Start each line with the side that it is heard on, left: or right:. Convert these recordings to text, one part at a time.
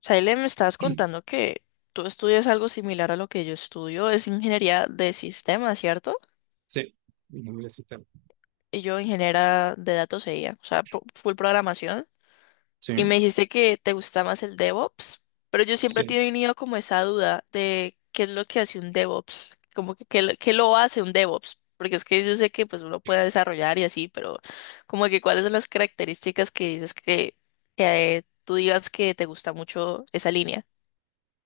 left: Saile, me estabas contando que tú estudias algo similar a lo que yo estudio, es ingeniería de sistemas, ¿cierto?
right: Sí, ingeniería de sistema.
left: Y yo ingeniera de datos e IA, o sea, full programación. Y me
right: Sí,
left: dijiste que te gusta más el DevOps, pero yo siempre he
right: sí.
left: tenido como esa duda de qué es lo que hace un DevOps, como que qué lo hace un DevOps, porque es que yo sé que pues uno puede desarrollar y así, pero como que cuáles son las características que dices que tú digas que te gusta mucho esa línea.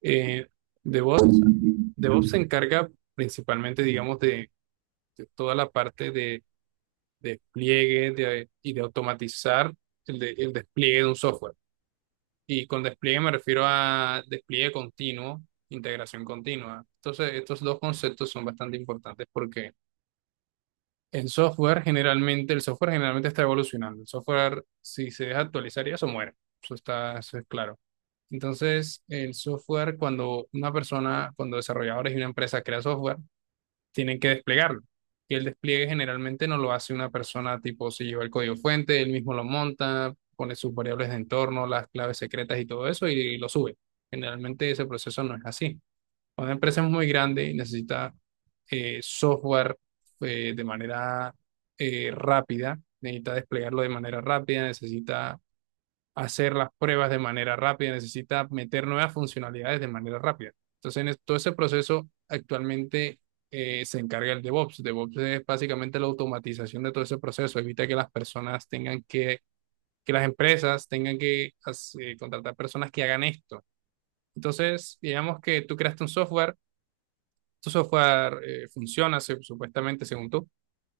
right: Eh, DevOps, DevOps se encarga principalmente, digamos, de toda la parte de despliegue y de automatizar el despliegue de un software. Y con despliegue me refiero a despliegue continuo, integración continua. Entonces, estos dos conceptos son bastante importantes porque el software generalmente está evolucionando. El software, si se deja actualizar, ya se muere. Eso es claro. Entonces, el software, cuando desarrolladores y una empresa crea software, tienen que desplegarlo. Y el despliegue generalmente no lo hace una persona tipo si lleva el código fuente, él mismo lo monta, pone sus variables de entorno, las claves secretas y todo eso y lo sube. Generalmente ese proceso no es así. Cuando una empresa es muy grande y necesita software de manera rápida, necesita desplegarlo de manera rápida, necesita hacer las pruebas de manera rápida, necesita meter nuevas funcionalidades de manera rápida. Entonces, en todo ese proceso actualmente se encarga el DevOps. DevOps es básicamente la automatización de todo ese proceso, evita que las personas tengan que las empresas tengan que contratar personas que hagan esto. Entonces, digamos que tú creaste un software, tu software funciona supuestamente según tú,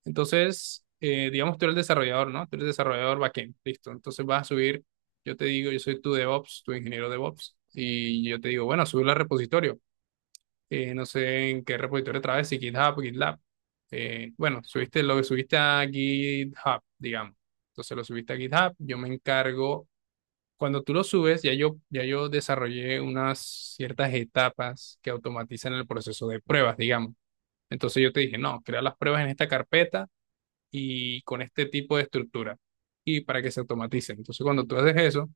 right: entonces, digamos, tú eres el desarrollador, ¿no? Tú eres desarrollador backend, listo. Entonces vas a subir, yo te digo, yo soy tu DevOps, tu ingeniero DevOps, y yo te digo, bueno, subirlo al repositorio. No sé en qué repositorio traes, si GitHub, GitLab. Bueno, lo subiste a GitHub, digamos. Entonces lo subiste a GitHub, yo me encargo. Cuando tú lo subes, ya yo desarrollé unas ciertas etapas que automatizan el proceso de pruebas, digamos. Entonces yo te dije, no, crea las pruebas en esta carpeta y con este tipo de estructura y para que se automaticen. Entonces, cuando tú haces eso,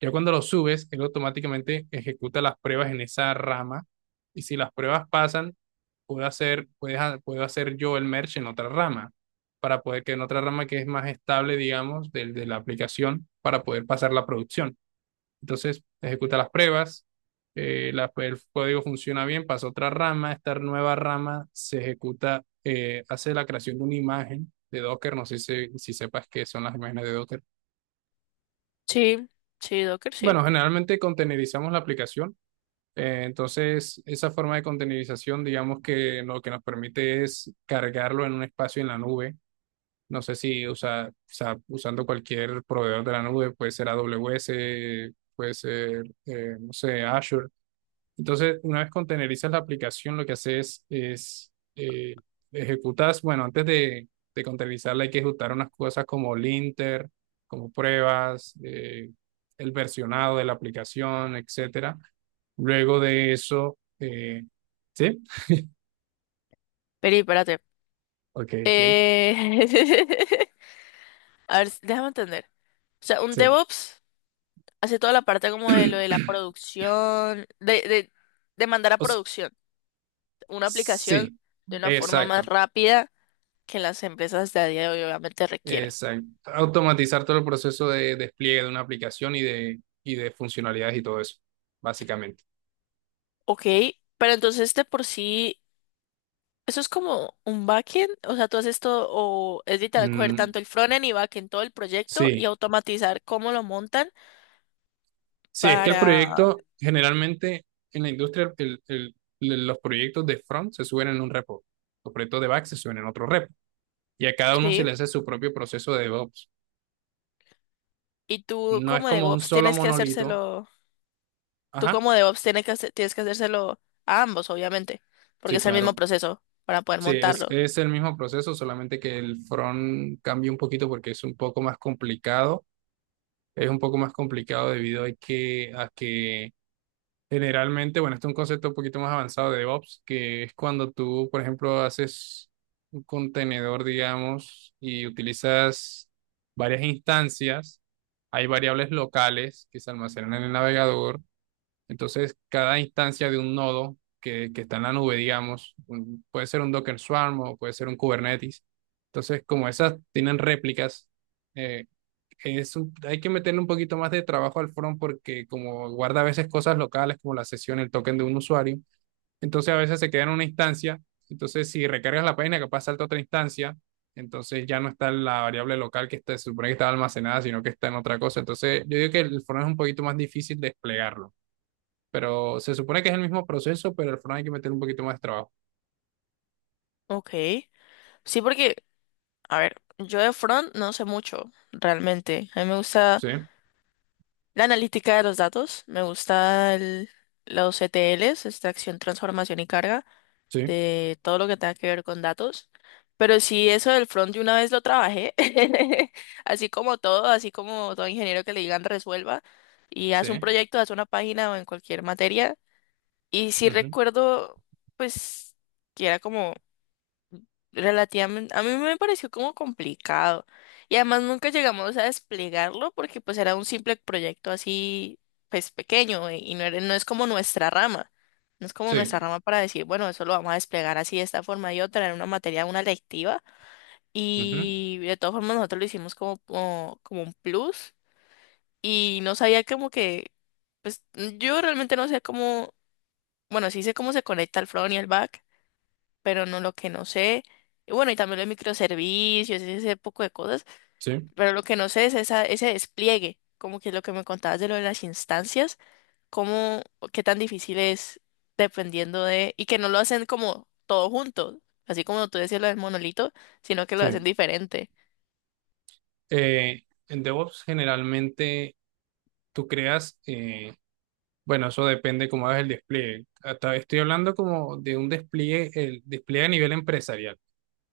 right: ya cuando lo subes, él automáticamente ejecuta las pruebas en esa rama y si las pruebas pasan, puedo hacer yo el merge en otra rama para poder que en otra rama que es más estable, digamos, del de la aplicación, para poder pasar la producción. Entonces ejecuta las pruebas, el código funciona bien, pasa a otra rama, esta nueva rama se ejecuta, hace la creación de una imagen de Docker, no sé si sepas qué son las imágenes de Docker.
left: Sí, sí, Docker, sí.
right: Bueno, generalmente containerizamos la aplicación, entonces esa forma de containerización, digamos que lo que nos permite es cargarlo en un espacio en la nube. No sé si usa, o sea, usando cualquier proveedor de la nube, puede ser AWS, puede ser, no sé, Azure. Entonces, una vez containerizas la aplicación, lo que haces es, ejecutas, bueno, antes de containerizarla hay que ejecutar unas cosas como linter, como pruebas, el versionado de la aplicación, etcétera. Luego de eso, ¿sí?
left: Peri, espérate.
right: Ok, ok,
left: Eh... A ver, déjame entender. O sea, un
right: sí.
left: DevOps hace toda la parte como de lo de la producción, de mandar a
right: O s-
left: producción una aplicación
right: sí,
left: de una forma más
right: exacto,
left: rápida que las empresas de a día de hoy obviamente requieren.
right: exacto. Automatizar todo el proceso de despliegue de una aplicación y de funcionalidades y todo eso, básicamente.
left: Ok, pero entonces de por sí, eso es como un backend, o sea, tú haces todo, o es vital coger
right: Mm,
left: tanto el frontend y backend, todo el proyecto y
right: sí.
left: automatizar cómo lo montan
right: Sí, es que el
left: para,
right: proyecto, generalmente en la industria, los proyectos de front se suben en un repo, los proyectos de back se suben en otro repo, y a cada uno se
left: sí.
right: le hace su propio proceso de DevOps.
left: Y tú
right: No es
left: como
right: como un
left: DevOps
right: solo
left: tienes que
right: monolito.
left: hacérselo, tú
right: Ajá,
left: como DevOps tienes que, tienes que hacérselo a ambos, obviamente, porque
right: sí,
left: es el mismo
right: claro.
left: proceso para poder
right: Sí, es,
left: montarlo.
right: es el mismo proceso, solamente que el front cambia un poquito porque es un poco más complicado. Es un poco más complicado debido a que generalmente, bueno, este es un concepto un poquito más avanzado de DevOps, que es cuando tú, por ejemplo, haces un contenedor, digamos, y utilizas varias instancias. Hay variables locales que se almacenan en el navegador. Entonces, cada instancia de un nodo que está en la nube, digamos, puede ser un Docker Swarm o puede ser un Kubernetes. Entonces, como esas tienen réplicas, eh, hay que meterle un poquito más de trabajo al front porque como guarda a veces cosas locales como la sesión, el token de un usuario, entonces a veces se queda en una instancia, entonces si recargas la página capaz salta a otra instancia, entonces ya no está la variable local se supone que estaba almacenada, sino que está en otra cosa. Entonces yo digo que el front es un poquito más difícil desplegarlo, pero se supone que es el mismo proceso, pero el front hay que meter un poquito más de trabajo.
left: Ok. Sí, porque, a ver, yo de front no sé mucho, realmente. A mí me gusta
right: Sí,
left: la analítica de los datos, me gusta los ETLs, extracción, transformación y carga.
right: sí,
left: De todo lo que tenga que ver con datos. Pero sí, eso del front de una vez lo trabajé, así como todo ingeniero que le digan resuelva y haz un
right: sí,
left: proyecto, haz una página o en cualquier materia. Y sí
right: ujú,
left: recuerdo, pues, que era como relativamente, a mí me pareció como complicado. Y además nunca llegamos a desplegarlo porque pues era un simple proyecto así, pues pequeño y no, no es como nuestra rama. No es como nuestra
right: sí,
left: rama para decir, bueno, eso lo vamos a desplegar así de esta forma y otra, en una materia, una lectiva.
right: ujú,
left: Y de todas formas nosotros lo hicimos como un plus y no sabía como que, pues yo realmente no sé cómo, bueno, sí sé cómo se conecta el front y el back pero no lo que no sé. Y bueno, y también los microservicios, ese poco de cosas,
right: sí,
left: pero lo que no sé es esa, ese despliegue, como que lo que me contabas de lo de las instancias, cómo, qué tan difícil es dependiendo de, y que no lo hacen como todo junto, así como tú decías lo del monolito, sino que lo hacen
right: sí.
left: diferente.
right: Eh, en DevOps generalmente tú creas, eh, bueno, eso depende cómo hagas el despliegue. Hasta estoy hablando como de un despliegue, el despliegue a nivel empresarial.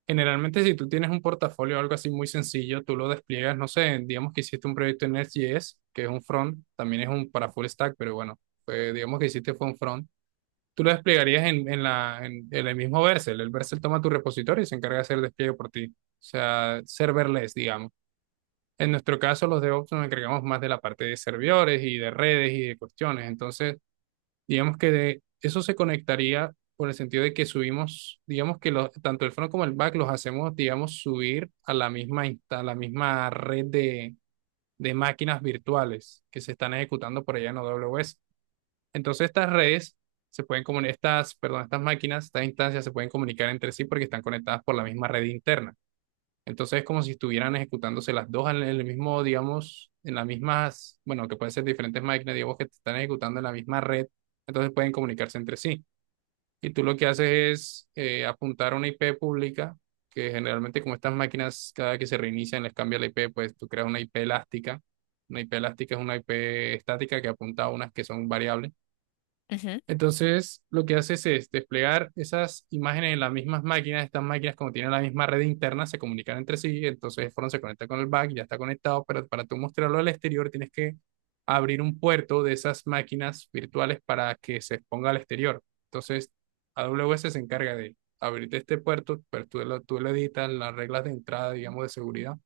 right: Generalmente, si tú tienes un portafolio o algo así muy sencillo, tú lo despliegas, no sé, digamos que hiciste un proyecto en Next.js, que es un front, también es un para full stack, pero bueno, pues digamos que hiciste fue un front. Tú lo desplegarías en el mismo Vercel. El Vercel toma tu repositorio y se encarga de hacer el despliegue por ti. O sea, serverless, digamos. En nuestro caso, los DevOps nos encargamos más de la parte de servidores y de redes y de cuestiones. Entonces, digamos que de eso se conectaría por el sentido de que subimos, digamos que tanto el front como el back los hacemos, digamos, subir a la misma red de máquinas virtuales que se están ejecutando por allá en AWS. Entonces, estas redes se pueden comunicar, perdón, estas máquinas, estas instancias se pueden comunicar entre sí porque están conectadas por la misma red interna. Entonces es como si estuvieran ejecutándose las dos en el mismo, digamos, en las mismas, bueno, que pueden ser diferentes máquinas, digamos, que están ejecutando en la misma red, entonces pueden comunicarse entre sí. Y tú lo que haces es apuntar a una IP pública, que generalmente como estas máquinas cada vez que se reinician les cambia la IP, pues tú creas una IP elástica. Una IP elástica es una IP estática que apunta a unas que son variables.
left: Ujú.
right: Entonces, lo que haces es desplegar esas imágenes en las mismas máquinas. Estas máquinas, como tienen la misma red interna, se comunican entre sí. Entonces, el front se conecta con el back, ya está conectado, pero para tú mostrarlo al exterior tienes que abrir un puerto de esas máquinas virtuales para que se exponga al exterior. Entonces, AWS se encarga de abrirte este puerto, pero tú lo editas las reglas de entrada, digamos, de seguridad.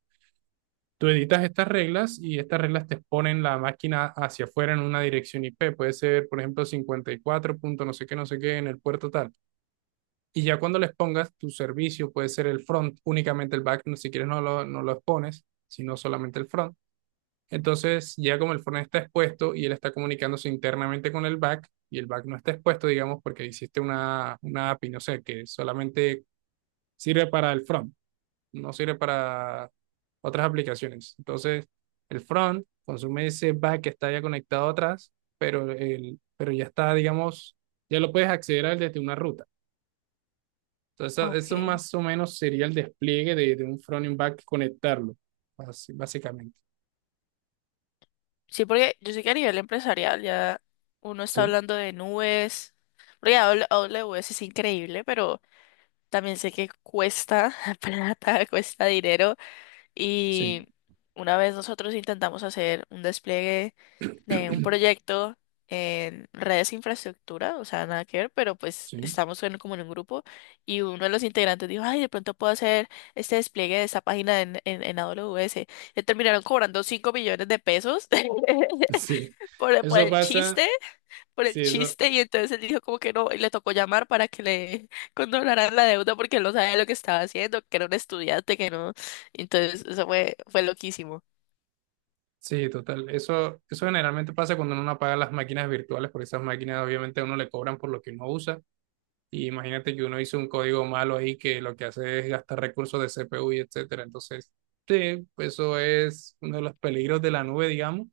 right: Tú editas estas reglas y estas reglas te exponen la máquina hacia afuera en una dirección IP. Puede ser, por ejemplo, 54 punto no sé qué, no sé qué en el puerto tal. Y ya cuando les pongas tu servicio, puede ser el front, únicamente el back, si quieres no lo expones, sino solamente el front. Entonces, ya como el front está expuesto y él está comunicándose internamente con el back, y el back no está expuesto, digamos, porque hiciste una API, no sé, que solamente sirve para el front no sirve para otras aplicaciones. Entonces, el front consume ese back que está ya conectado atrás, pero ya está, digamos, ya lo puedes acceder a él desde una ruta. Entonces, eso
left: Ok.
right: más o menos sería el despliegue de un front y un back conectarlo, básicamente.
left: Sí, porque yo sé que a nivel empresarial ya uno está
right: Sí,
left: hablando de nubes, porque AWS es increíble, pero también sé que cuesta plata, cuesta dinero
right: sí,
left: y una vez nosotros intentamos hacer un despliegue de un proyecto en redes de infraestructura, o sea, nada que ver, pero pues
right: sí,
left: estamos en, como en un grupo y uno de los integrantes dijo, ay, de pronto puedo hacer este despliegue de esta página en AWS. Le terminaron cobrando 5.000.000 de pesos.
right: sí.
left: por, el- por
right: Eso
left: el
right: pasa,
left: chiste, por el
right: sí, eso.
left: chiste, y entonces él dijo como que no, y le tocó llamar para que le condonaran la deuda porque él no sabía lo que estaba haciendo, que era un estudiante, que no. Entonces, eso fue, fue loquísimo.
right: Sí, total. Eso generalmente pasa cuando uno no apaga las máquinas virtuales, porque esas máquinas obviamente a uno le cobran por lo que uno usa. Y imagínate que uno hizo un código malo ahí que lo que hace es gastar recursos de CPU y etcétera. Entonces, sí, pues eso es uno de los peligros de la nube, digamos.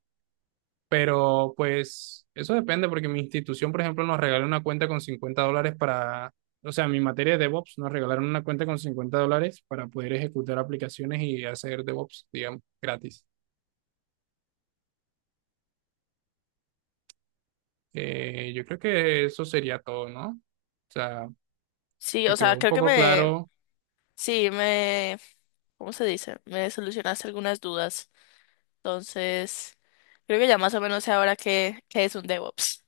right: Pero pues eso depende porque mi institución, por ejemplo, nos regaló una cuenta con $50 para, o sea, mi materia de DevOps nos regalaron una cuenta con $50 para poder ejecutar aplicaciones y hacer DevOps, digamos, gratis. Yo creo que eso sería todo, ¿no? O sea,
left: Sí,
right: te
left: o sea,
right: quedó un
left: creo que
right: poco
left: me,
right: claro
left: sí, me, ¿cómo se dice? Me solucionaste algunas dudas. Entonces, creo que ya más o menos sé ahora qué, qué es un DevOps.